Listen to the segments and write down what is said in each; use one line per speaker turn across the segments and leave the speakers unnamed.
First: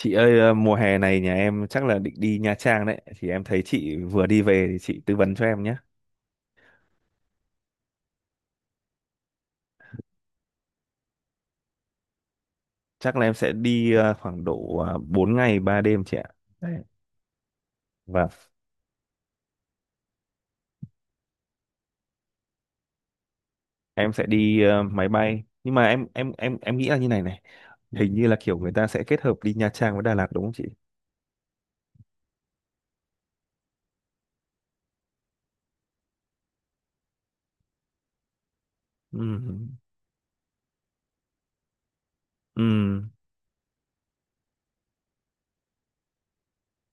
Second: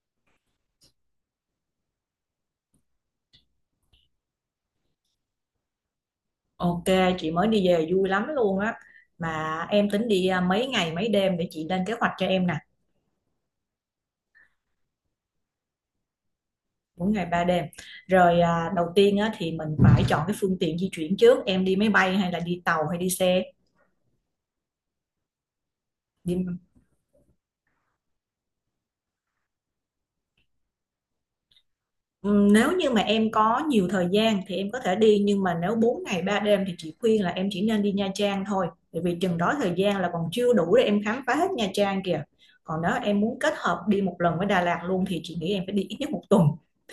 Chị ơi, mùa hè này nhà em chắc là định đi Nha Trang đấy. Thì em thấy chị vừa đi về thì chị tư vấn cho em nhé.
Ok, chị mới đi về vui lắm luôn á. Mà em tính đi à, mấy ngày mấy đêm để chị lên kế hoạch cho em nè,
Chắc là em sẽ đi khoảng độ 4 ngày 3 đêm chị ạ. Đấy.
mỗi ngày 3 đêm.
Và
Rồi à, đầu tiên á, thì mình phải chọn cái phương tiện di chuyển trước, em đi máy bay hay là đi tàu hay đi xe?
em sẽ đi máy bay. Nhưng mà em em
Đi
em em nghĩ là như này này, hình như là kiểu người ta sẽ kết hợp đi Nha Trang với Đà Lạt đúng không chị?
Nếu như mà em có nhiều thời gian thì em có thể đi, nhưng mà nếu 4 ngày 3 đêm thì chị khuyên là em chỉ nên đi Nha Trang thôi, bởi vì
Ừ.
chừng đó thời gian là còn chưa đủ để em khám phá hết Nha Trang kìa.
Ừ.
Còn nếu em muốn kết hợp đi một lần với Đà Lạt luôn thì chị nghĩ em phải đi ít nhất một tuần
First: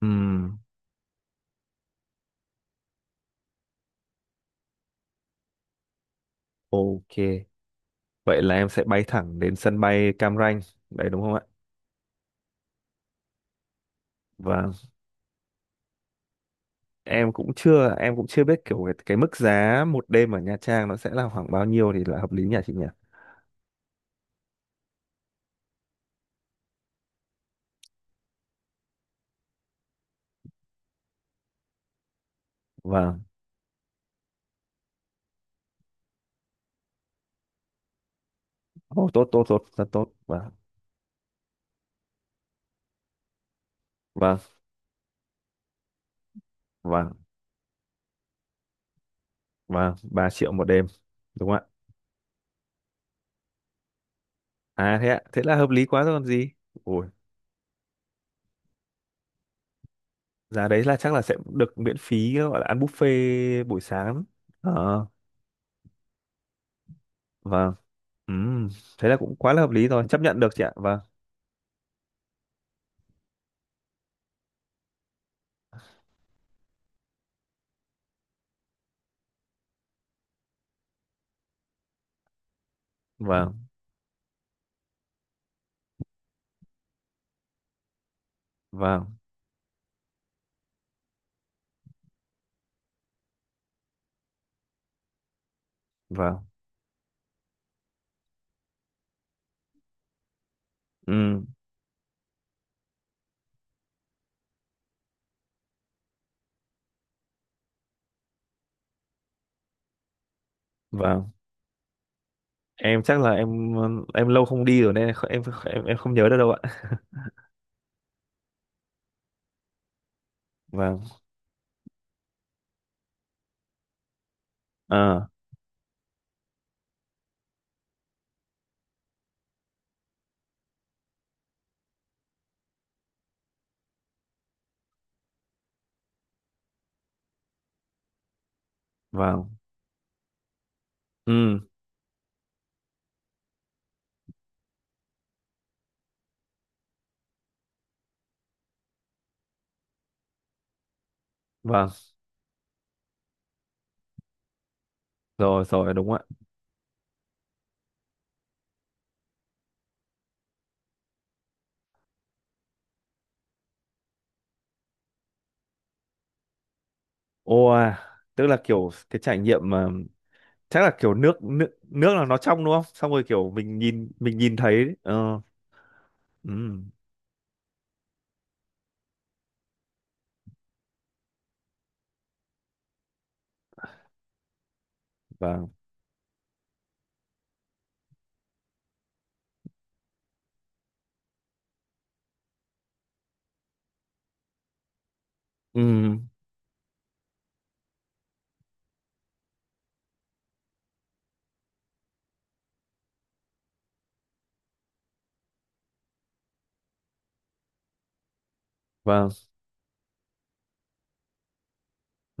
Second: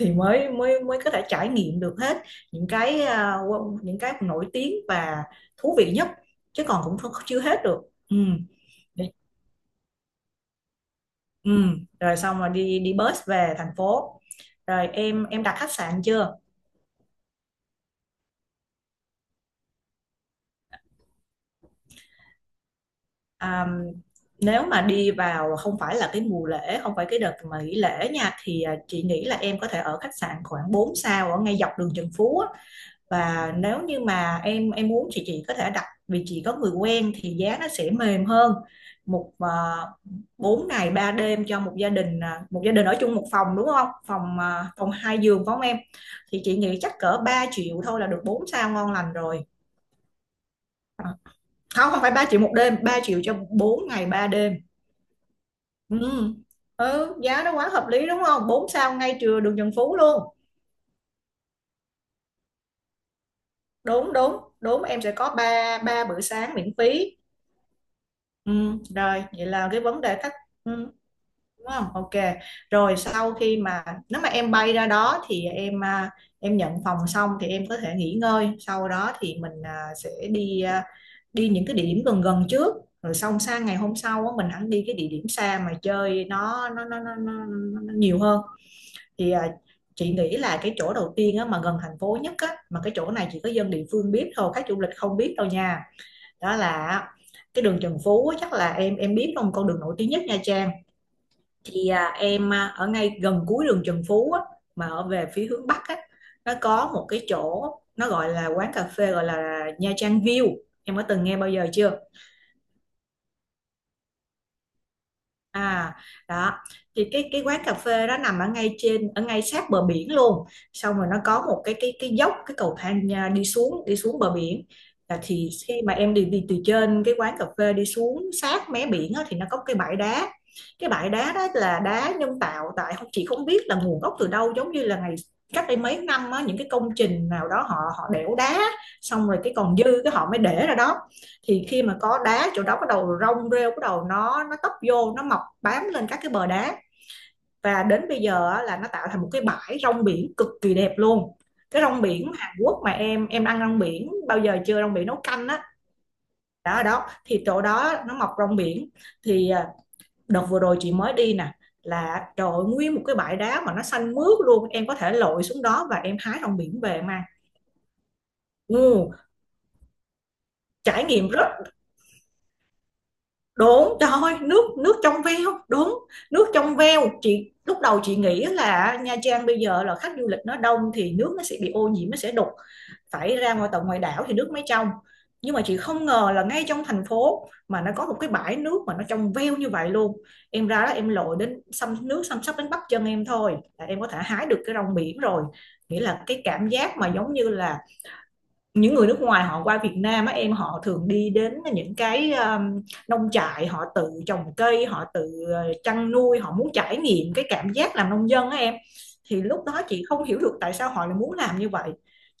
Ừ.
mới mới mới có thể trải nghiệm được hết những cái những cái nổi tiếng và thú vị nhất. Chứ còn cũng
Ok.
chưa hết được.
Vậy
Ừm,
là em sẽ bay
để-
thẳng đến sân bay Cam Ranh. Đấy đúng không ạ?
Rồi xong rồi đi đi bus về thành phố.
Vâng.
Rồi em đặt khách sạn chưa?
Em cũng chưa biết kiểu cái mức giá 1 đêm ở Nha Trang nó sẽ là khoảng bao nhiêu thì là hợp lý nhỉ chị nhỉ.
À, nếu mà đi vào không phải là cái mùa lễ, không phải cái đợt mà nghỉ lễ nha, thì à, chị nghĩ là em có thể ở khách sạn khoảng 4 sao ở ngay dọc đường Trần Phú á.
Vâng.
Và nếu như mà em muốn thì chị có thể đặt, vì chị có người quen thì giá nó sẽ mềm hơn.
Oh, tốt
Một
tốt
à,
tốt, rất tốt. Vâng.
4 ngày 3 đêm cho một gia đình ở chung một phòng đúng không?
Vâng.
Phòng hai giường phải không em? Thì chị nghĩ chắc
Vâng.
cỡ 3 triệu thôi là được 4 sao ngon lành rồi.
Vâng, 3 triệu 1 đêm
À,
đúng không ạ?
không, không phải 3 triệu 1 đêm, 3 triệu cho 4 ngày 3 đêm.
À thế ạ, thế là hợp lý quá rồi còn
Ừ.
gì. Ôi,
Ừ, giá nó quá hợp lý đúng không, 4 sao ngay trưa đường Trần Phú luôn.
giá đấy là chắc là sẽ được miễn phí, gọi là ăn buffet buổi
Đúng
sáng.
đúng đúng, em
Ờ.
sẽ có ba ba bữa sáng miễn phí.
Vâng. Ừm,
Ừ,
thế là
rồi
cũng
vậy
quá là
là
hợp
cái
lý
vấn
rồi,
đề
chấp
khách.
nhận được chị ạ.
Ừ,
Vâng.
đúng không, ok. Rồi sau khi mà nếu mà em bay ra đó thì em nhận phòng xong thì em có thể nghỉ ngơi, sau đó thì sẽ đi những cái địa điểm gần gần trước, rồi xong sang
Vâng.
ngày hôm sau á, mình hẳn đi cái địa điểm xa mà chơi nó nhiều hơn.
Vâng.
Thì à, chị nghĩ là cái chỗ đầu tiên á, mà gần thành phố nhất á, mà cái chỗ này chỉ có dân địa phương biết thôi, khách du lịch không biết đâu nha.
Vâng.
Đó là cái đường Trần Phú á, chắc là em biết không, con đường nổi tiếng nhất Nha Trang.
Ừm.
Thì à, em à, ở ngay gần cuối đường Trần Phú á, mà ở về phía hướng Bắc á, nó có một cái chỗ, nó gọi là quán cà phê gọi là Nha Trang View. Em có từng
Vâng,
nghe bao giờ chưa?
em chắc là em lâu không đi rồi nên em em
À,
em không nhớ được đâu
đó.
ạ.
Thì cái quán cà phê đó nằm ở ngay trên, ở ngay sát bờ biển luôn. Xong
Vâng.
rồi nó có một cái dốc, cái cầu thang à, đi xuống, đi xuống bờ biển. Là
À.
thì khi mà em đi đi từ trên cái quán cà phê đi xuống sát mé biển á, thì nó có cái bãi đá. Cái bãi đá đó là đá nhân tạo, tại không, chị không biết là nguồn gốc từ đâu, giống như là ngày cách đây mấy năm á, những cái công trình nào đó họ họ đẽo đá, xong rồi
Vâng.
cái còn dư cái họ mới để ra đó.
Ừ.
Thì khi mà có đá, chỗ đó bắt đầu rong rêu, bắt đầu nó tấp vô, nó mọc bám lên các cái bờ đá. Và đến bây giờ á, là nó tạo thành một cái bãi rong biển cực kỳ đẹp luôn. Cái
Vâng.
rong biển Hàn Quốc mà em ăn rong biển bao giờ chưa, rong biển nấu canh á.
Rồi rồi, đúng ạ.
Đó, ở đó thì chỗ đó nó mọc rong biển. Thì à, đợt vừa rồi chị mới đi nè, là trời ơi, nguyên một cái bãi đá mà nó xanh mướt luôn, em có thể lội xuống đó và em hái rong biển về mà.
Ô. Tức là kiểu
Ừ,
cái trải nghiệm mà chắc là
trải
kiểu
nghiệm
nước
rất
nước nước là nó trong đúng không, xong rồi kiểu mình
đúng, trời
nhìn
ơi,
mình nhìn
nước
thấy
nước trong veo, đúng, nước
ừ.
trong veo. Chị lúc đầu chị nghĩ là Nha Trang bây giờ là khách du lịch nó đông thì nước nó sẽ bị ô nhiễm, nó sẽ đục, phải ra ngoài tận ngoài đảo thì nước mới trong. Nhưng mà
Vâng.
chị không ngờ là ngay trong thành phố mà nó có một cái bãi nước mà nó trong veo như vậy luôn. Em ra đó em lội đến xăm nước, xăm sắp đến bắp chân em thôi là em có thể hái được cái rong biển rồi. Nghĩa
Ừ.
là cái cảm giác mà giống như là những người nước ngoài họ qua Việt Nam á em, họ thường đi đến những cái nông trại, họ tự trồng cây, họ tự chăn nuôi, họ muốn trải nghiệm cái cảm giác làm nông dân á em.
Vâng.
Thì lúc đó chị không hiểu được tại sao họ lại muốn làm như vậy.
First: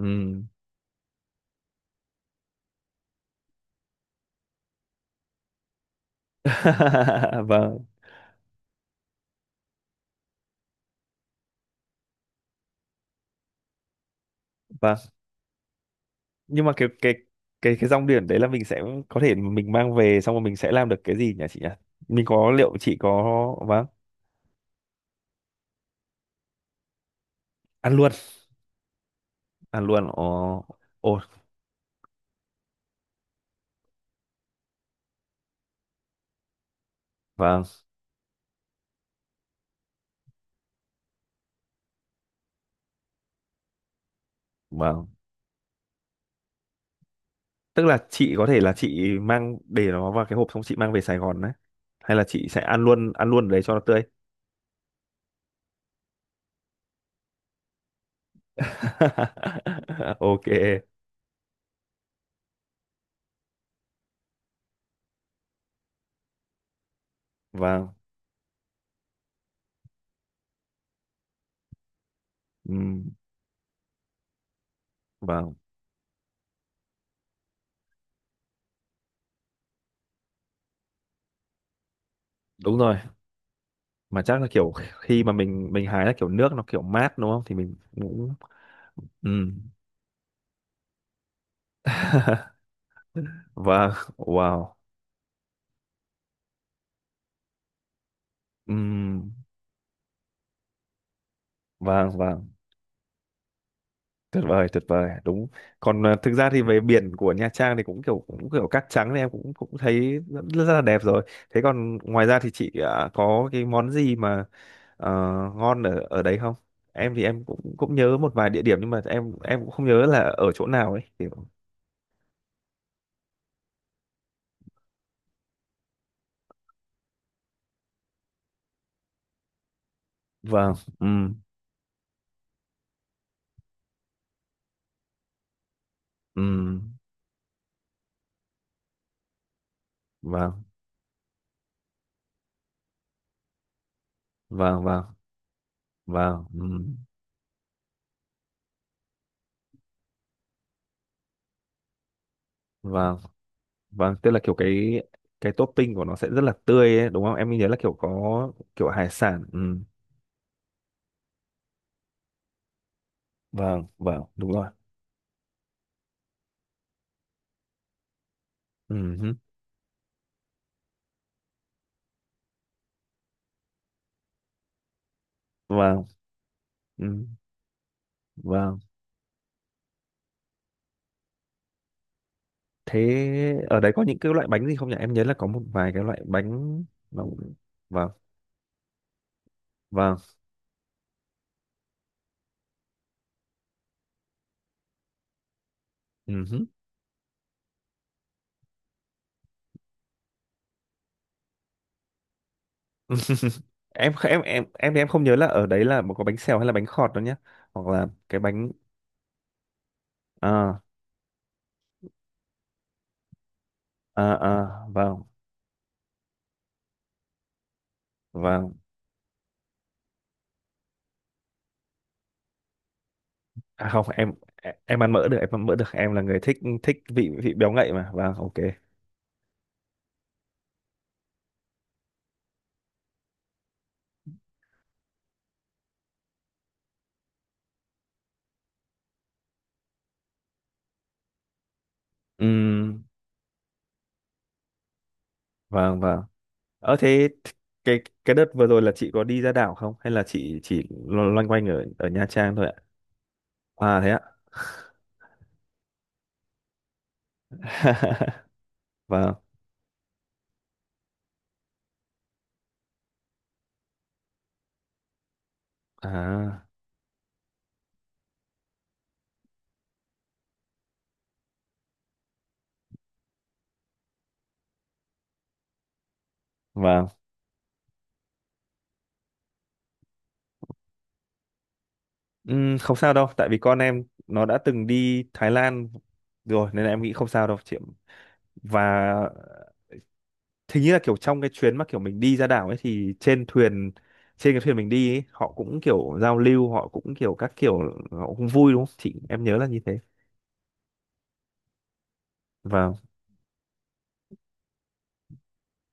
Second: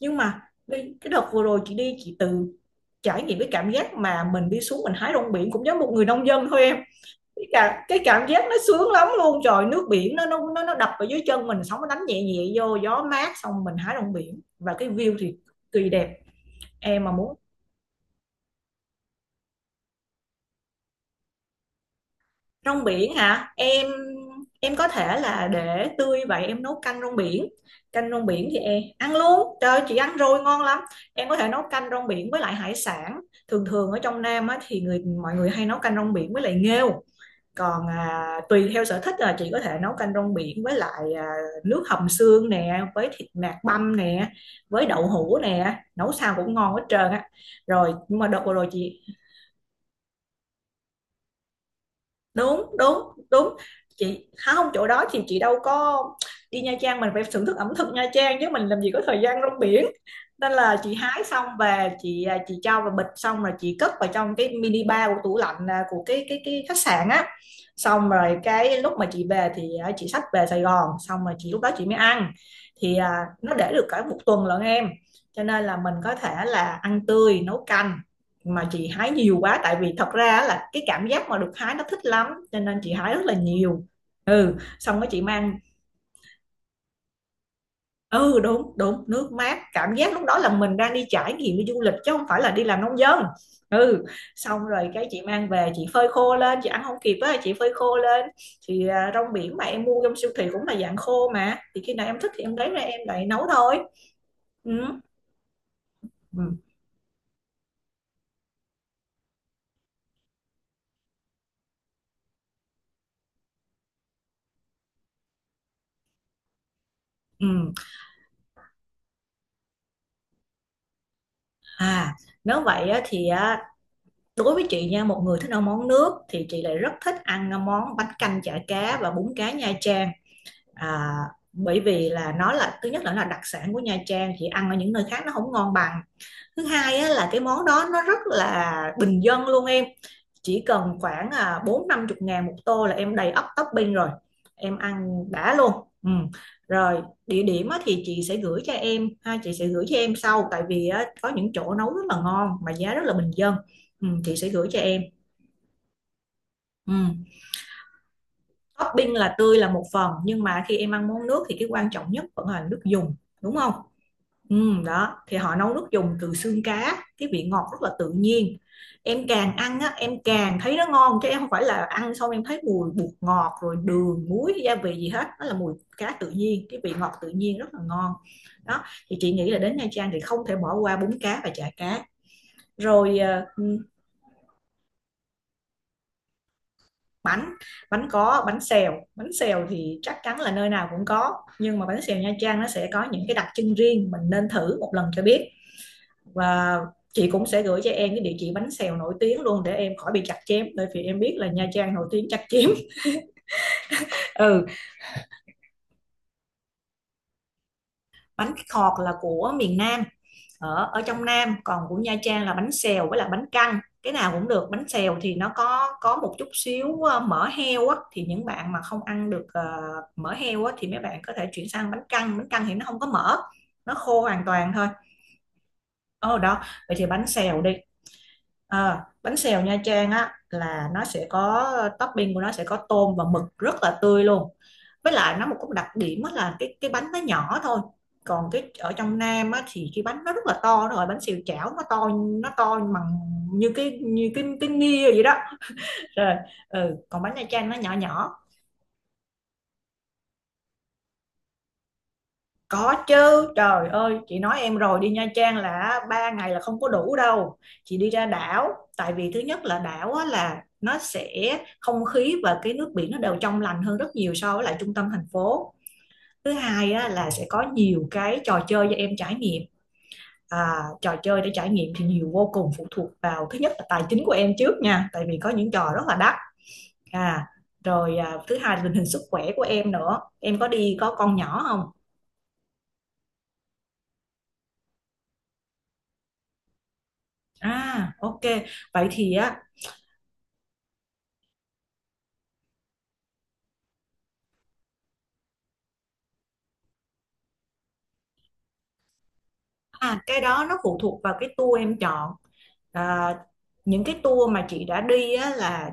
Nhưng mà cái đợt vừa rồi chị đi, chị tự trải nghiệm cái cảm giác mà mình đi xuống, mình hái rong biển, cũng giống một người nông dân thôi em. cái,
Vâng.
cả, cái cảm giác nó sướng lắm luôn, trời, nước biển nó đập vào dưới chân mình, sóng nó đánh nhẹ nhẹ vô, gió mát, xong mình hái rong biển và cái
Vâng.
view thì kỳ đẹp.
Nhưng mà cái
Em mà
cái
muốn
cái cái rong biển đấy là mình sẽ có thể mình mang về xong rồi mình sẽ làm được cái gì nhỉ chị nhỉ, mình có, liệu
rong
chị
biển
có.
hả?
Vâng.
Em có thể là để tươi vậy em nấu canh rong biển.
Ăn
Canh
luôn.
rong biển thì em ăn luôn. Trời ơi,
Ăn
chị
luôn,
ăn rồi
ồ.
ngon lắm.
Ồ.
Em có thể nấu canh rong biển với lại hải sản. Thường thường ở trong Nam á, thì người mọi người hay nấu canh rong biển với lại nghêu.
Vâng.
Còn à, tùy theo sở thích là chị có thể nấu canh rong biển với lại à, nước hầm xương nè, với thịt nạc băm nè, với đậu
Vâng,
hũ nè, nấu sao cũng ngon hết trơn á.
tức
Rồi
là
nhưng mà
chị
đợt
có
vừa
thể
rồi
là
chị,
chị mang để nó vào cái hộp xong chị mang về Sài Gòn đấy, hay là chị sẽ
đúng
ăn
đúng
luôn, ăn luôn ở
đúng,
đấy cho nó tươi.
chị hả, không, chỗ đó thì chị đâu có, đi Nha Trang mình phải thưởng thức ẩm thực Nha Trang chứ, mình làm gì có thời gian rong biển.
Ok.
Nên là chị hái xong về chị à, chị cho vào bịch xong rồi chị cất vào trong cái mini bar của tủ lạnh à, của cái cái khách sạn á.
Vâng.
Xong rồi cái lúc mà chị về thì à, chị xách về Sài Gòn, xong rồi chị, lúc đó chị mới ăn. Thì
Ừm.
à, nó để được cả một tuần lận em. Cho
Vâng,
nên là mình có thể là ăn tươi nấu canh. Mà chị hái nhiều quá, tại vì thật ra là cái cảm giác mà được hái nó thích lắm, cho
đúng
nên chị
rồi.
hái rất là nhiều.
Mà chắc là
Ừ,
kiểu
xong cái chị
khi mà
mang.
mình hái là kiểu nước nó kiểu mát đúng không thì mình cũng.
Ừ, đúng đúng, nước mát,
Ừm.
cảm giác lúc đó là mình đang đi trải nghiệm đi du lịch chứ không phải là đi làm nông dân.
Vâng.
Ừ, xong
Wow.
rồi cái chị mang về chị phơi khô lên, chị ăn không kịp á, chị phơi khô lên. Thì à,
Ừm.
rong biển mà em mua trong siêu thị cũng là dạng khô mà, thì khi nào
Vâng.
em thích thì
Vâng,
em lấy ra em lại nấu thôi.
tuyệt vời,
Ừ.
tuyệt vời, đúng. Còn thực ra
Ừ.
thì về biển của Nha Trang thì cũng kiểu, cũng kiểu cát trắng thì em cũng cũng thấy rất, rất là đẹp rồi. Thế còn ngoài ra thì chị có cái món gì mà ờ, ngon ở ở đấy không? Em thì em
Ừ.
cũng cũng nhớ một vài địa điểm nhưng mà em cũng không nhớ là ở chỗ nào ấy kiểu.
À, nếu vậy á, thì á, đối với chị nha, một người thích ăn món nước thì chị lại rất thích ăn món bánh canh chả cá và bún cá Nha Trang.
Vâng. Ừ.
À, bởi vì là nó là, thứ nhất là nó là đặc sản của Nha Trang, chị ăn ở những nơi khác nó không ngon bằng.
Ừ.
Thứ hai á, là cái món đó nó rất là bình dân luôn em.
Vâng.
Chỉ cần khoảng à, 40-50 ngàn một tô là em đầy ắp topping rồi. Em
Vâng. Vâng.
ăn đã luôn. Ừ.
Vâng. Ừ.
Rồi địa điểm á, thì chị sẽ gửi cho em ha, chị sẽ gửi cho em sau, tại vì á, có những chỗ nấu rất là ngon mà giá rất là
Vâng.
bình dân. Ừ,
Vâng, tức
chị
là
sẽ
kiểu
gửi cho
cái
em.
cái topping của nó sẽ rất là
Ừ.
tươi ấy, đúng không, em nhớ là kiểu có kiểu hải
Topping là
sản, ừ.
tươi là một phần nhưng mà khi em ăn món nước thì cái quan trọng nhất vẫn là nước dùng đúng không?
Vâng. Vâng, đúng rồi.
Ừ, đó thì họ nấu nước dùng từ xương cá, cái vị ngọt rất là tự nhiên.
Ừ
Em
hứ.
càng ăn á em càng thấy nó ngon, chứ em không phải là ăn xong em thấy mùi bột ngọt rồi đường muối gia vị gì hết. Nó là mùi
Vâng.
cá tự nhiên, cái vị
Ừ.
ngọt tự nhiên rất là ngon.
Vâng.
Đó thì chị nghĩ là đến Nha Trang thì không thể bỏ qua bún cá và chả cá rồi. Ờ,
Thế ở đấy có những cái loại bánh gì không nhỉ? Em nhớ là có một vài cái loại bánh nó cũng-
bánh bánh
Vâng.
có bánh xèo. Bánh xèo thì chắc
Vâng.
chắn là nơi nào cũng có, nhưng mà bánh xèo Nha Trang nó sẽ có những cái đặc trưng riêng, mình nên thử một lần cho biết.
Ừ hứ.
Và chị cũng sẽ gửi cho em cái địa chỉ bánh xèo nổi tiếng luôn để em khỏi bị chặt chém, bởi vì em biết là Nha Trang nổi tiếng chặt chém.
Em kh- em em
Ừ,
em thì em không nhớ là ở đấy là có bánh xèo hay là bánh khọt đâu nhá? Hoặc là cái
bánh
bánh.
khọt là của miền Nam,
à
ở ở trong Nam, còn của Nha Trang là bánh xèo với là bánh căn, cái nào cũng được.
À.
Bánh xèo
Vâng.
thì nó có một chút xíu mỡ heo á, thì những
Vâng.
bạn mà không ăn được mỡ heo á thì mấy bạn có thể chuyển sang bánh căn. Bánh căn thì nó không có mỡ,
À
nó
không,
khô
em
hoàn toàn
em
thôi.
em ăn mỡ được, em ăn mỡ được. Em là
Ờ
người thích
Đó, vậy
thích
thì bánh
vị vị
xèo
béo
đi.
ngậy mà. Vâng, ok.
Bánh xèo Nha Trang á là nó sẽ có topping của nó sẽ có tôm và mực rất là tươi luôn. Với lại nó một cái đặc điểm á là cái bánh nó nhỏ thôi, còn cái ở trong Nam á thì cái bánh nó rất là to. Rồi bánh xèo chảo nó to,
Ừ.
nó to bằng như cái nia vậy đó.
Vâng. Vâng.
Rồi
Ờ
ừ, còn
thế
bánh Nha Trang nó nhỏ
cái
nhỏ.
đợt vừa rồi là chị có đi ra đảo không hay là chị chỉ lo- loanh quanh ở ở Nha Trang thôi ạ?
Có chứ, trời
À thế
ơi,
ạ.
chị nói em rồi đi Nha Trang là 3 ngày là không có đủ đâu. Chị đi ra đảo, tại vì
Vâng.
thứ nhất là đảo á, là nó sẽ không khí và cái nước biển nó đều trong lành hơn rất nhiều so với lại trung tâm thành phố. Thứ
À.
hai á, là sẽ có nhiều cái trò chơi cho em trải nghiệm. À, trò chơi để trải nghiệm thì nhiều vô cùng, phụ thuộc vào thứ nhất là tài chính của em trước nha, tại vì có những trò rất là đắt.
Vâng.
À, rồi à, thứ hai là tình hình sức khỏe của em nữa. Em có có con nhỏ không?
Không sao đâu, tại vì con em nó đã từng đi Thái Lan rồi nên là em nghĩ không sao đâu chị.
À, ok.
Và
Vậy thì á.
hình như là kiểu trong cái chuyến mà kiểu mình đi ra đảo ấy thì trên thuyền, trên cái thuyền mình đi ấy, họ cũng kiểu giao lưu, họ cũng kiểu các kiểu, họ cũng vui đúng không? Chị, em nhớ là như thế.
À, cái đó nó phụ thuộc vào cái tour em chọn.
Vâng.
À, những cái tour mà chị đã đi á, là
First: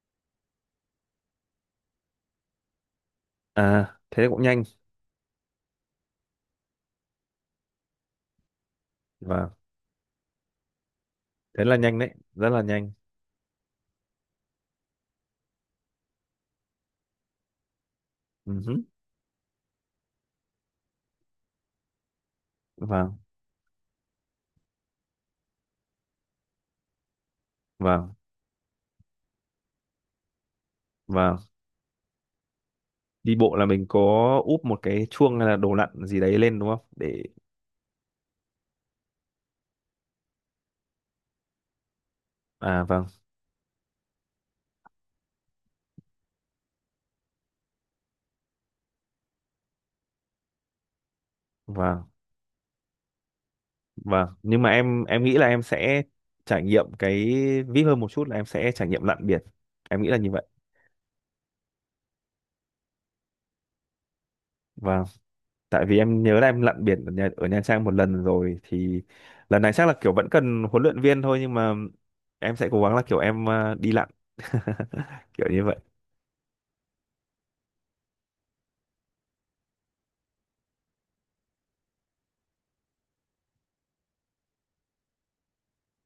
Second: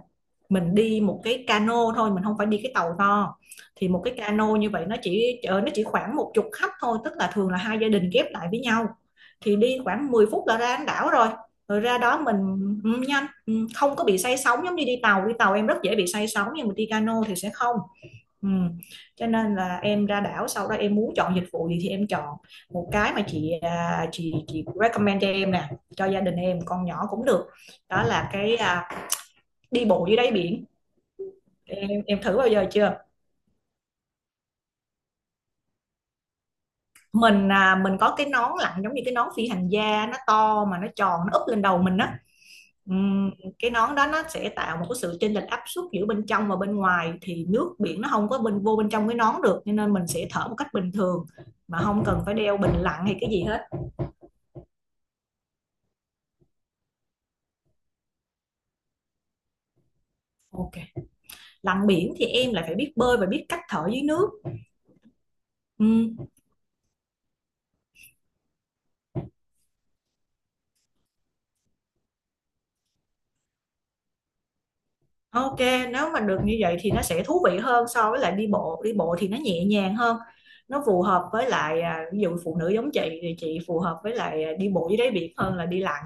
mình đi một cái cano thôi, mình không phải đi cái tàu to.
À
Thì một cái
thế cũng
cano
nhanh.
như vậy nó chỉ khoảng một chục khách thôi, tức là thường là hai gia đình ghép lại với nhau.
Vâng.
Thì đi khoảng 10 phút là ra đến đảo rồi.
Thế là
Rồi ra
nhanh đấy,
đó mình
rất là
ừ,
nhanh.
nhanh, ừ, không có bị say sóng giống như đi tàu. Đi tàu em rất dễ bị say sóng nhưng mà đi cano thì sẽ không. Ừ.
Ừ hứ.
Cho nên là em ra đảo sau đó em muốn chọn dịch vụ gì thì em chọn một cái
Vâng.
mà chị à, chị chị recommend cho em nè, cho gia đình em con nhỏ cũng được. Đó
Vâng.
là cái à, đi bộ dưới đáy biển.
Vâng.
Em thử bao giờ chưa?
Đi bộ là mình có úp một cái chuông hay là đồ lặn gì đấy lên đúng không để.
Mình có cái nón lặn giống như cái nón phi hành gia nó to mà nó tròn nó úp lên đầu mình á.
À vâng.
Ừm, cái nón đó nó sẽ tạo một cái sự chênh lệch áp suất giữa bên trong và bên ngoài, thì nước biển nó không có bên vô bên trong cái nón được, cho nên mình sẽ thở một cách bình thường mà không
Vâng.
cần phải đeo bình lặn hay cái gì hết.
Vâng. Nhưng mà em nghĩ là em sẽ trải nghiệm cái vip hơn một chút là em sẽ trải nghiệm lặn biển, em nghĩ là như vậy.
Ok, lặn biển thì em lại phải biết bơi và biết cách thở dưới nước.
Vâng. Tại vì em
Ừ.
nhớ là em lặn biển ở Nha Trang một lần rồi thì lần này chắc là kiểu vẫn cần huấn luyện viên thôi nhưng mà em sẽ cố gắng là kiểu em đi lặn kiểu
Ok,
như vậy.
nếu mà được như vậy thì nó sẽ thú vị hơn so với lại đi bộ. Đi bộ thì nó nhẹ nhàng hơn, nó phù hợp với lại à, ví dụ phụ nữ giống chị thì chị phù hợp với lại à, đi bộ dưới đáy biển hơn là đi lặn.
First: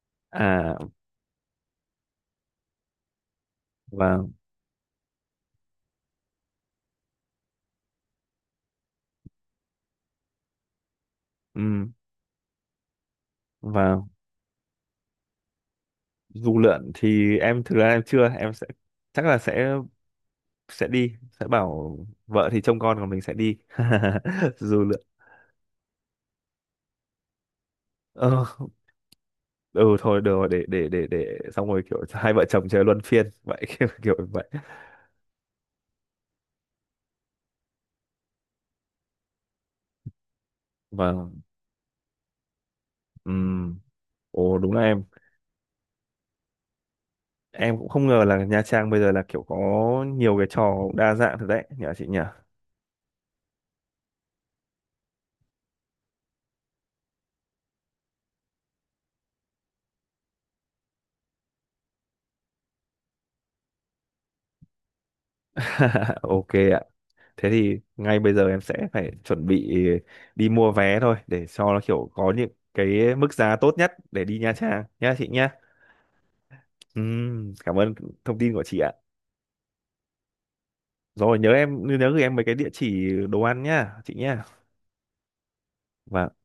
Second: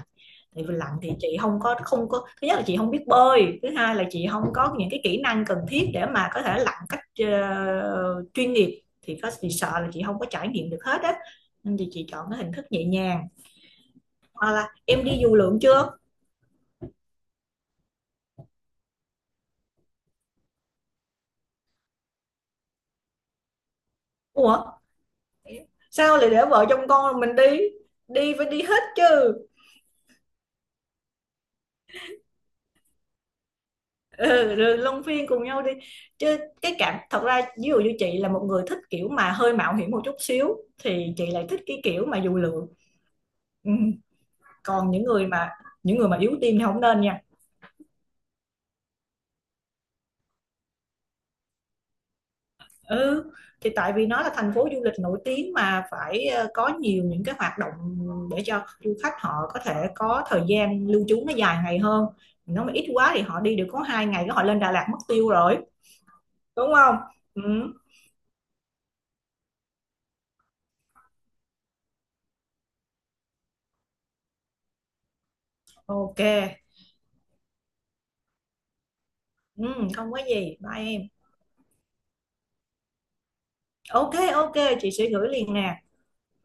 Tại vì
À.
lặn thì chị không có thứ nhất là chị không biết bơi, thứ hai là chị
Vâng.
không có những cái kỹ năng cần thiết để mà có thể lặn cách chuyên nghiệp thì có chị sợ là chị không có trải nghiệm được hết á. Nên thì
Ừ.
chị chọn cái hình thức nhẹ nhàng,
Vâng.
hoặc là em đi dù lượn chưa?
Du lượn thì em thực ra em chưa, em sẽ chắc là sẽ bảo vợ thì trông con còn mình sẽ đi
Ủa,
du lượn.
sao lại để vợ chồng con mình đi, đi
ờ,
phải đi hết chứ.
ừ thôi được rồi để xong rồi kiểu hai vợ chồng chơi luân phiên vậy, kiểu, kiểu vậy.
Ừ, rồi luân phiên cùng nhau đi chứ. Cái cảm thật ra ví dụ như chị là một người thích kiểu mà hơi mạo hiểm một chút xíu thì chị
Vâng.
lại thích cái kiểu mà dù lượn. Ừ.
Ừm. Ồ đúng là
Còn
em
những người mà yếu tim thì không nên nha.
em cũng không ngờ là Nha Trang bây giờ là kiểu có nhiều cái trò đa dạng thật đấy nhờ chị nhỉ.
Ừ, thì tại vì nó là thành phố du lịch nổi tiếng mà phải có nhiều những cái hoạt động để cho du khách họ có thể có thời gian lưu trú nó dài ngày hơn. Nó mà ít quá thì họ đi được có 2 ngày cái họ lên Đà Lạt mất tiêu rồi.
Ok
Đúng
ạ.
không? Ừ,
Thế thì ngay bây giờ em sẽ phải chuẩn bị đi mua vé thôi để cho nó kiểu có những cái mức giá tốt nhất để đi Nha Trang nhá chị nhá.
ok.
Cảm ơn thông tin của chị ạ.
Ừ, không có gì. Bye em.
Rồi nhớ, em nhớ gửi em mấy cái địa chỉ đồ ăn nhá chị
Ok
nhá.
ok, chị sẽ gửi liền nè.
Và